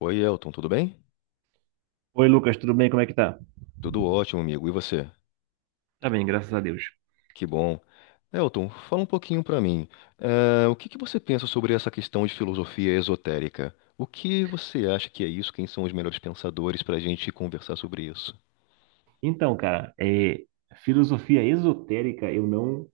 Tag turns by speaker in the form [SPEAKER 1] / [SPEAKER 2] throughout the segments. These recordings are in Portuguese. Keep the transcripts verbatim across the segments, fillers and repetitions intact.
[SPEAKER 1] Oi, Elton, tudo bem?
[SPEAKER 2] Oi, Lucas, tudo bem? Como é que tá?
[SPEAKER 1] Tudo ótimo, amigo. E você?
[SPEAKER 2] Tá bem, graças a Deus.
[SPEAKER 1] Que bom. Elton, fala um pouquinho pra mim. Eh, o que que você pensa sobre essa questão de filosofia esotérica? O que você acha que é isso? Quem são os melhores pensadores pra gente conversar sobre isso?
[SPEAKER 2] Então, cara, é, filosofia esotérica, eu não,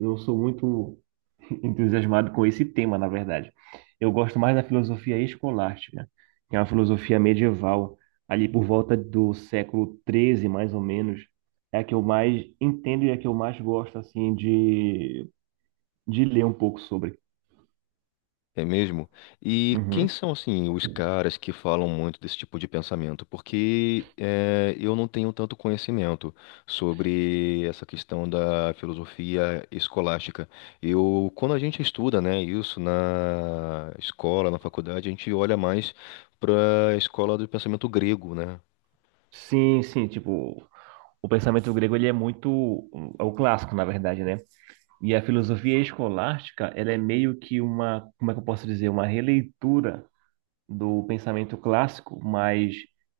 [SPEAKER 2] não sou muito entusiasmado com esse tema, na verdade. Eu gosto mais da filosofia escolástica, que é uma filosofia medieval, ali por volta do século treze, mais ou menos. É a que eu mais entendo e é a que eu mais gosto, assim, de, de ler um pouco sobre.
[SPEAKER 1] É mesmo? E quem
[SPEAKER 2] Uhum.
[SPEAKER 1] são, assim, os caras que falam muito desse tipo de pensamento? Porque eh, eu não tenho tanto conhecimento sobre essa questão da filosofia escolástica. Eu, quando a gente estuda, né, isso na escola, na faculdade, a gente olha mais para a escola do pensamento grego, né?
[SPEAKER 2] Sim, sim, tipo, o pensamento grego ele é muito é o clássico, na verdade, né? E a filosofia escolástica, ela é meio que uma, como é que eu posso dizer, uma releitura do pensamento clássico, mas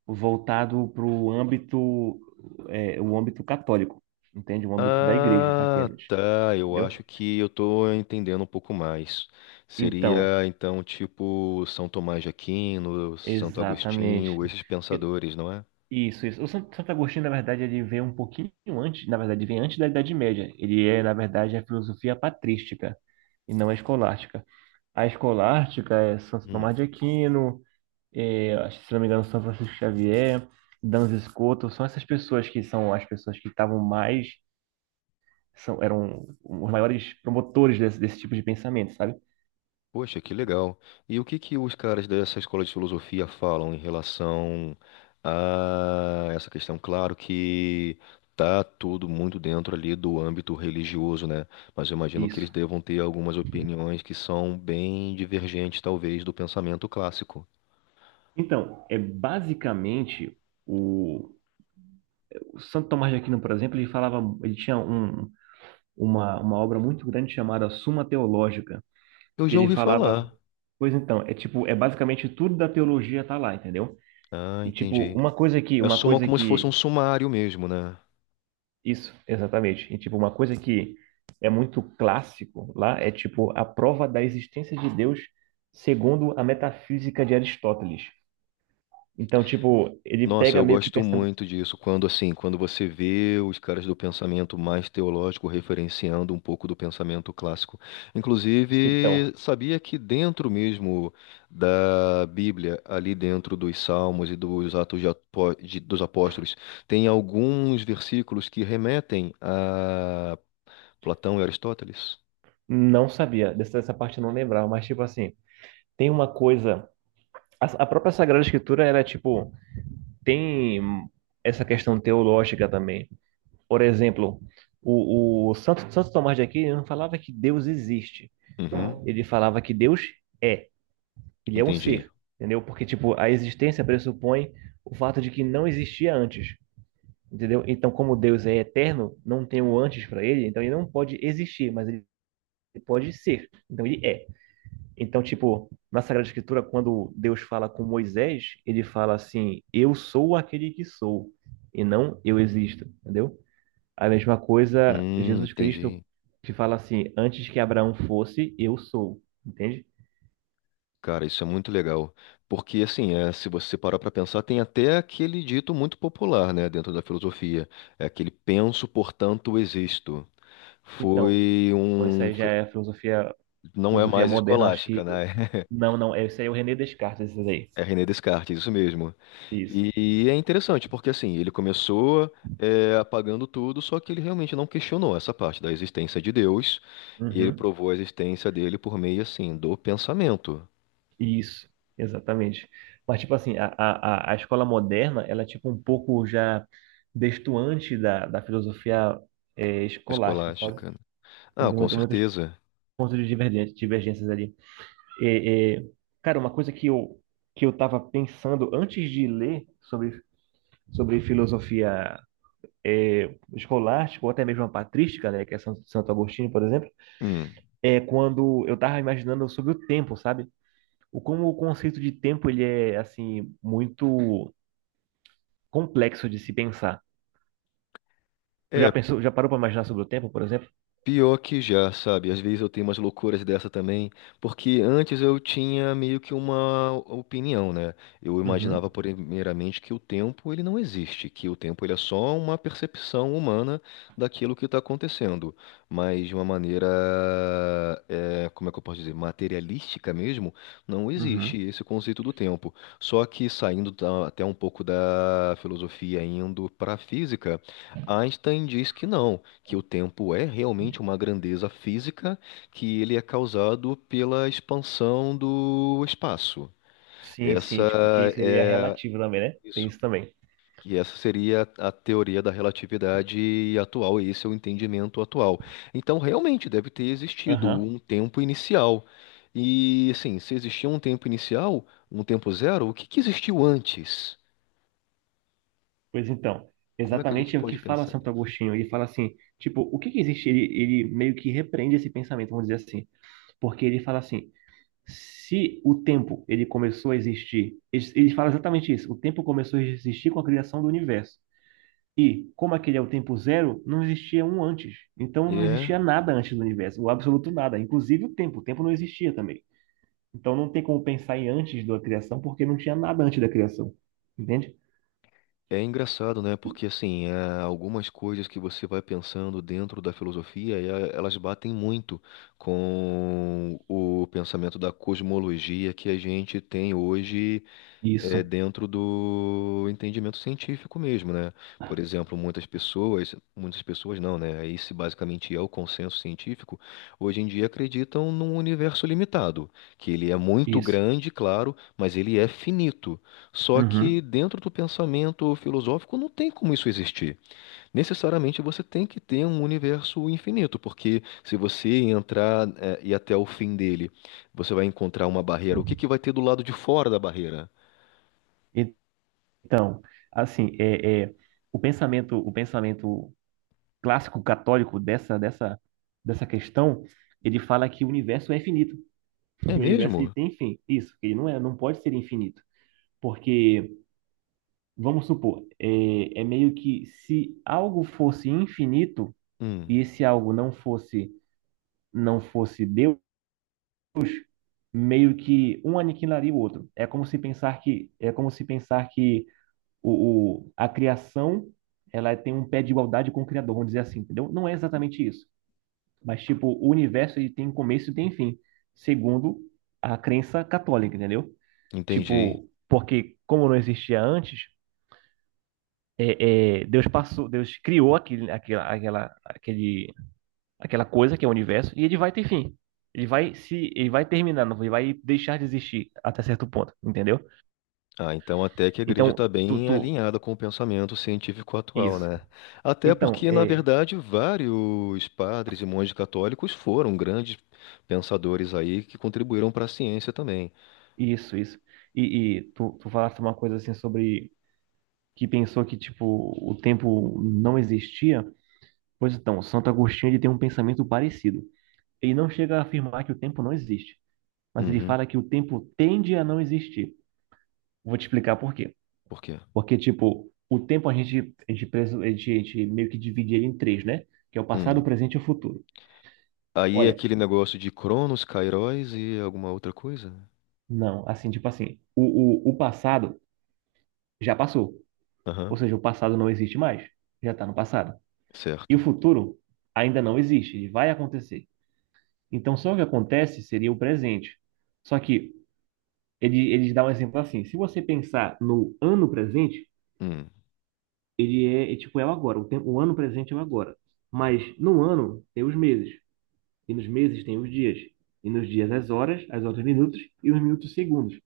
[SPEAKER 2] voltado para o âmbito, é, o âmbito católico, entende? O âmbito da igreja
[SPEAKER 1] Ah,
[SPEAKER 2] apenas,
[SPEAKER 1] tá. Eu
[SPEAKER 2] entendeu?
[SPEAKER 1] acho que eu tô entendendo um pouco mais.
[SPEAKER 2] Então,
[SPEAKER 1] Seria então tipo São Tomás de Aquino, Santo
[SPEAKER 2] exatamente.
[SPEAKER 1] Agostinho, esses
[SPEAKER 2] E-
[SPEAKER 1] pensadores, não é?
[SPEAKER 2] Isso, isso. O San- Santo Agostinho, na verdade, ele veio um pouquinho antes, na verdade, vem antes da Idade Média. Ele é, na verdade, a filosofia patrística e não a escolástica. A escolástica é Santo Tomás
[SPEAKER 1] Hum.
[SPEAKER 2] de Aquino, é, acho que, se não me engano, São Francisco Xavier, Danza Escoto, são essas pessoas que são as pessoas que estavam mais, são, eram os maiores promotores desse, desse tipo de pensamento, sabe?
[SPEAKER 1] Poxa, que legal. E o que que os caras dessa escola de filosofia falam em relação a essa questão? Claro que tá tudo muito dentro ali do âmbito religioso, né? Mas eu imagino que eles
[SPEAKER 2] Isso.
[SPEAKER 1] devam ter algumas opiniões que são bem divergentes, talvez, do pensamento clássico.
[SPEAKER 2] Então, é basicamente o, o Santo Tomás de Aquino, por exemplo, ele falava, ele tinha um, uma, uma obra muito grande chamada Suma Teológica,
[SPEAKER 1] Eu
[SPEAKER 2] que
[SPEAKER 1] já
[SPEAKER 2] ele
[SPEAKER 1] ouvi
[SPEAKER 2] falava.
[SPEAKER 1] falar.
[SPEAKER 2] Pois então, é tipo, é basicamente tudo da teologia tá lá, entendeu?
[SPEAKER 1] Ah,
[SPEAKER 2] E tipo,
[SPEAKER 1] entendi.
[SPEAKER 2] uma coisa que,
[SPEAKER 1] É
[SPEAKER 2] uma
[SPEAKER 1] soma
[SPEAKER 2] coisa
[SPEAKER 1] como se fosse um
[SPEAKER 2] que
[SPEAKER 1] sumário mesmo, né?
[SPEAKER 2] Isso, exatamente. E tipo, uma coisa que é muito clássico lá é tipo a prova da existência de Deus segundo a metafísica de Aristóteles. Então, tipo, ele
[SPEAKER 1] Nossa,
[SPEAKER 2] pega
[SPEAKER 1] eu
[SPEAKER 2] meio que o
[SPEAKER 1] gosto
[SPEAKER 2] pensamento.
[SPEAKER 1] muito disso, quando assim, quando você vê os caras do pensamento mais teológico referenciando um pouco do pensamento clássico.
[SPEAKER 2] Então,
[SPEAKER 1] Inclusive, sabia que dentro mesmo da Bíblia, ali dentro dos Salmos e dos Atos de Apó- de- dos Apóstolos, tem alguns versículos que remetem a Platão e Aristóteles?
[SPEAKER 2] não sabia, dessa, dessa parte eu não lembrava, mas tipo assim, tem uma coisa. A, a própria Sagrada Escritura, ela é tipo, tem essa questão teológica também. Por exemplo, o, o Santo, Santo Tomás de Aquino não falava que Deus existe,
[SPEAKER 1] Uhum,
[SPEAKER 2] ele falava que Deus é. Ele é um
[SPEAKER 1] entendi.
[SPEAKER 2] ser, entendeu? Porque, tipo, a existência pressupõe o fato de que não existia antes, entendeu? Então, como Deus é eterno, não tem o antes para ele, então ele não pode existir, mas ele pode ser. Então, ele é. Então, tipo, na Sagrada Escritura, quando Deus fala com Moisés, ele fala assim: Eu sou aquele que sou, e não eu existo, entendeu? A mesma coisa,
[SPEAKER 1] Hum,
[SPEAKER 2] Jesus Cristo,
[SPEAKER 1] entendi.
[SPEAKER 2] que fala assim: Antes que Abraão fosse, eu sou, entende?
[SPEAKER 1] Cara, isso é muito legal. Porque, assim, é, se você parar para pensar, tem até aquele dito muito popular, né, dentro da filosofia. É aquele penso, portanto, existo.
[SPEAKER 2] Então,
[SPEAKER 1] Foi
[SPEAKER 2] isso
[SPEAKER 1] um.
[SPEAKER 2] aí já é a filosofia.
[SPEAKER 1] Não é
[SPEAKER 2] Filosofia
[SPEAKER 1] mais
[SPEAKER 2] moderna, acho
[SPEAKER 1] escolástica,
[SPEAKER 2] que.
[SPEAKER 1] né?
[SPEAKER 2] Não, não, esse aí é o René Descartes, esse aí.
[SPEAKER 1] É René Descartes, isso mesmo.
[SPEAKER 2] Isso.
[SPEAKER 1] E é interessante, porque, assim, ele começou. É, apagando tudo, só que ele realmente não questionou essa parte da existência de Deus, e ele
[SPEAKER 2] Uhum.
[SPEAKER 1] provou a existência dele por meio, assim, do pensamento
[SPEAKER 2] Isso, exatamente. Mas, tipo assim, a, a, a a escola moderna, ela é, tipo, um pouco já destoante da, da filosofia eh, escolástica, sabe?
[SPEAKER 1] escolástica.
[SPEAKER 2] Tem
[SPEAKER 1] Ah, com
[SPEAKER 2] muitas, muitos
[SPEAKER 1] certeza.
[SPEAKER 2] pontos de divergência, divergências ali. É, é, cara, uma coisa que eu, que eu tava pensando antes de ler sobre, sobre filosofia eh, escolástica, ou até mesmo a patrística, né, que é San- Santo Agostinho, por exemplo,
[SPEAKER 1] Hum.
[SPEAKER 2] é quando eu tava imaginando sobre o tempo, sabe? O como o conceito de tempo ele é assim muito complexo de se pensar. Tu já
[SPEAKER 1] É,
[SPEAKER 2] pensou, já parou para imaginar sobre o tempo, por exemplo?
[SPEAKER 1] Pior que já, sabe? Às vezes eu tenho umas loucuras dessa também, porque antes eu tinha meio que uma opinião, né? Eu imaginava
[SPEAKER 2] Uhum,
[SPEAKER 1] primeiramente que o tempo ele não existe, que o tempo ele é só uma percepção humana daquilo que está acontecendo, mas de uma maneira, é, como é que eu posso dizer, materialística mesmo, não existe
[SPEAKER 2] uhum.
[SPEAKER 1] esse conceito do tempo. Só que saindo da- até um pouco da filosofia, indo para a física, Einstein diz que não que o tempo é realmente uma grandeza física, que ele é causado pela expansão do espaço.
[SPEAKER 2] Sim, sim,
[SPEAKER 1] Essa
[SPEAKER 2] tipo que seria
[SPEAKER 1] é
[SPEAKER 2] relativo também, né? Tem
[SPEAKER 1] isso,
[SPEAKER 2] isso também.
[SPEAKER 1] que essa seria a teoria da relatividade atual, e esse é o entendimento atual. Então, realmente deve ter existido
[SPEAKER 2] Aham.
[SPEAKER 1] um tempo inicial. E assim, se existiu um tempo inicial, um tempo zero, o que que existiu antes?
[SPEAKER 2] Pois então,
[SPEAKER 1] Como é que a gente
[SPEAKER 2] exatamente é o que
[SPEAKER 1] pode
[SPEAKER 2] fala
[SPEAKER 1] pensar
[SPEAKER 2] Santo
[SPEAKER 1] nisso?
[SPEAKER 2] Agostinho. Ele fala assim, tipo, o que que existe? Ele, ele meio que repreende esse pensamento, vamos dizer assim, porque ele fala assim, se o tempo ele começou a existir, ele ele fala exatamente isso, o tempo começou a existir com a criação do universo. E como aquele é o tempo zero, não existia um antes. Então não
[SPEAKER 1] É.
[SPEAKER 2] existia nada antes do universo, o absoluto nada, inclusive o tempo, o tempo não existia também. Então não tem como pensar em antes da criação porque não tinha nada antes da criação. Entende?
[SPEAKER 1] É engraçado, né? Porque assim, é, algumas coisas que você vai pensando dentro da filosofia, e a- elas batem muito com o pensamento da cosmologia que a gente tem hoje é,
[SPEAKER 2] Isso,
[SPEAKER 1] dentro do entendimento científico mesmo, né? Por exemplo, muitas pessoas, muitas pessoas não, né? Esse basicamente é o consenso científico, hoje em dia acreditam num universo limitado, que ele é muito
[SPEAKER 2] isso.
[SPEAKER 1] grande, claro, mas ele é finito. Só que
[SPEAKER 2] Uhum.
[SPEAKER 1] dentro do pensamento filosófico não tem como isso existir. Necessariamente você tem que ter um universo infinito, porque se você entrar, é, e até o fim dele, você vai encontrar uma barreira. O que que vai ter do lado de fora da barreira?
[SPEAKER 2] Então, assim, é, é, o pensamento, o pensamento clássico católico dessa, dessa, dessa questão, ele fala que o universo é infinito,
[SPEAKER 1] É
[SPEAKER 2] que o universo ele
[SPEAKER 1] mesmo?
[SPEAKER 2] tem fim. Isso, que ele não é, não pode ser infinito. Porque, vamos supor, é, é meio que se algo fosse infinito e
[SPEAKER 1] Hum,
[SPEAKER 2] esse algo não fosse, não fosse Deus, meio que um aniquilaria o outro. É como se pensar que, é como se pensar que o, o, a criação ela tem um pé de igualdade com o Criador, vamos dizer assim, entendeu? Não é exatamente isso. Mas, tipo, o universo ele tem começo e tem fim, segundo a crença católica, entendeu?
[SPEAKER 1] entendi.
[SPEAKER 2] Tipo, porque como não existia antes, é, Deus passou, Deus criou aquele, aquela, aquela, aquele, aquela coisa que é o universo e ele vai ter fim. Ele vai se, ele vai terminar, não- ele vai deixar de existir até certo ponto, entendeu?
[SPEAKER 1] Ah, então até que a igreja
[SPEAKER 2] Então,
[SPEAKER 1] está
[SPEAKER 2] tu,
[SPEAKER 1] bem
[SPEAKER 2] tu,
[SPEAKER 1] alinhada com o pensamento científico atual,
[SPEAKER 2] isso.
[SPEAKER 1] né? Até
[SPEAKER 2] Então,
[SPEAKER 1] porque, na
[SPEAKER 2] é,
[SPEAKER 1] verdade, vários padres e monges católicos foram grandes pensadores aí que contribuíram para a ciência também.
[SPEAKER 2] isso, isso. E, e tu, tu falaste uma coisa assim sobre que pensou que, tipo, o tempo não existia. Pois então, Santo Agostinho ele tem um pensamento parecido. Ele não chega a afirmar que o tempo não existe, mas ele
[SPEAKER 1] Uhum.
[SPEAKER 2] fala que o tempo tende a não existir. Vou te explicar por quê.
[SPEAKER 1] Por quê?
[SPEAKER 2] Porque, tipo, o tempo a gente, a gente, preso- a gente, a gente meio que divide ele em três, né? Que é o passado, o
[SPEAKER 1] Hum.
[SPEAKER 2] presente e o futuro.
[SPEAKER 1] Aí é
[SPEAKER 2] Olha,
[SPEAKER 1] aquele negócio de Cronos, Kairos e alguma outra coisa?
[SPEAKER 2] não, assim, tipo assim, o, o, o passado já passou. Ou
[SPEAKER 1] Aham,
[SPEAKER 2] seja, o passado não existe mais. Já está no passado. E o
[SPEAKER 1] certo.
[SPEAKER 2] futuro ainda não existe, ele vai acontecer. Então, só o que acontece seria o presente. Só que Ele, ele dá um exemplo assim: se você pensar no ano presente,
[SPEAKER 1] Hum.
[SPEAKER 2] ele é, é tipo é o agora, o tempo, o ano presente é o agora. Mas no ano tem os meses, e nos meses tem os dias, e nos dias as horas, as horas os minutos e os minutos os segundos.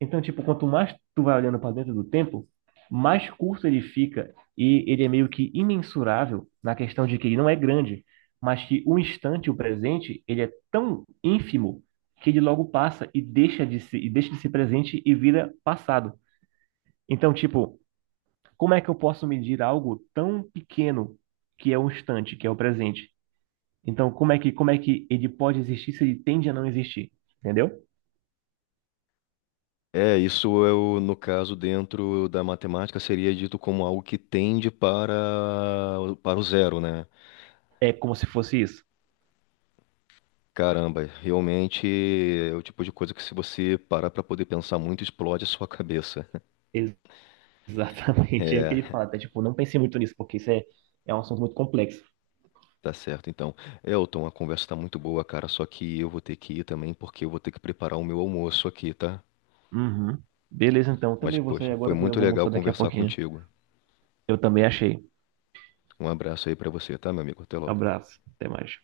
[SPEAKER 2] Então, tipo, quanto mais tu vai olhando para dentro do tempo, mais curto ele fica e ele é meio que imensurável na questão de que ele não é grande, mas que o instante, o presente, ele é tão ínfimo que ele logo passa e deixa de se, e deixa de ser presente e vira passado. Então, tipo, como é que eu posso medir algo tão pequeno que é o instante, que é o presente? Então, como é que, como é que ele pode existir se ele tende a não existir? Entendeu?
[SPEAKER 1] É, isso é o, no caso, dentro da matemática, seria dito como algo que tende para, o- para o zero, né?
[SPEAKER 2] É como se fosse isso.
[SPEAKER 1] Caramba, realmente é o tipo de coisa que se você parar para poder pensar muito, explode a sua cabeça.
[SPEAKER 2] Ex- Exatamente. É o que ele fala, tá? Tipo, não pensei muito nisso, porque isso é, é um assunto muito complexo.
[SPEAKER 1] Tá certo, então. Elton, a conversa tá muito boa, cara, só que eu vou ter que ir também, porque eu vou ter que preparar o meu almoço aqui, tá?
[SPEAKER 2] Uhum. Beleza, então.
[SPEAKER 1] Mas,
[SPEAKER 2] Também vou sair
[SPEAKER 1] poxa, foi
[SPEAKER 2] agora, que eu
[SPEAKER 1] muito
[SPEAKER 2] vou
[SPEAKER 1] legal
[SPEAKER 2] mostrar daqui a
[SPEAKER 1] conversar
[SPEAKER 2] pouquinho.
[SPEAKER 1] contigo.
[SPEAKER 2] Eu também achei.
[SPEAKER 1] Um abraço aí para você, tá, meu amigo? Até logo.
[SPEAKER 2] Abraço. Até mais.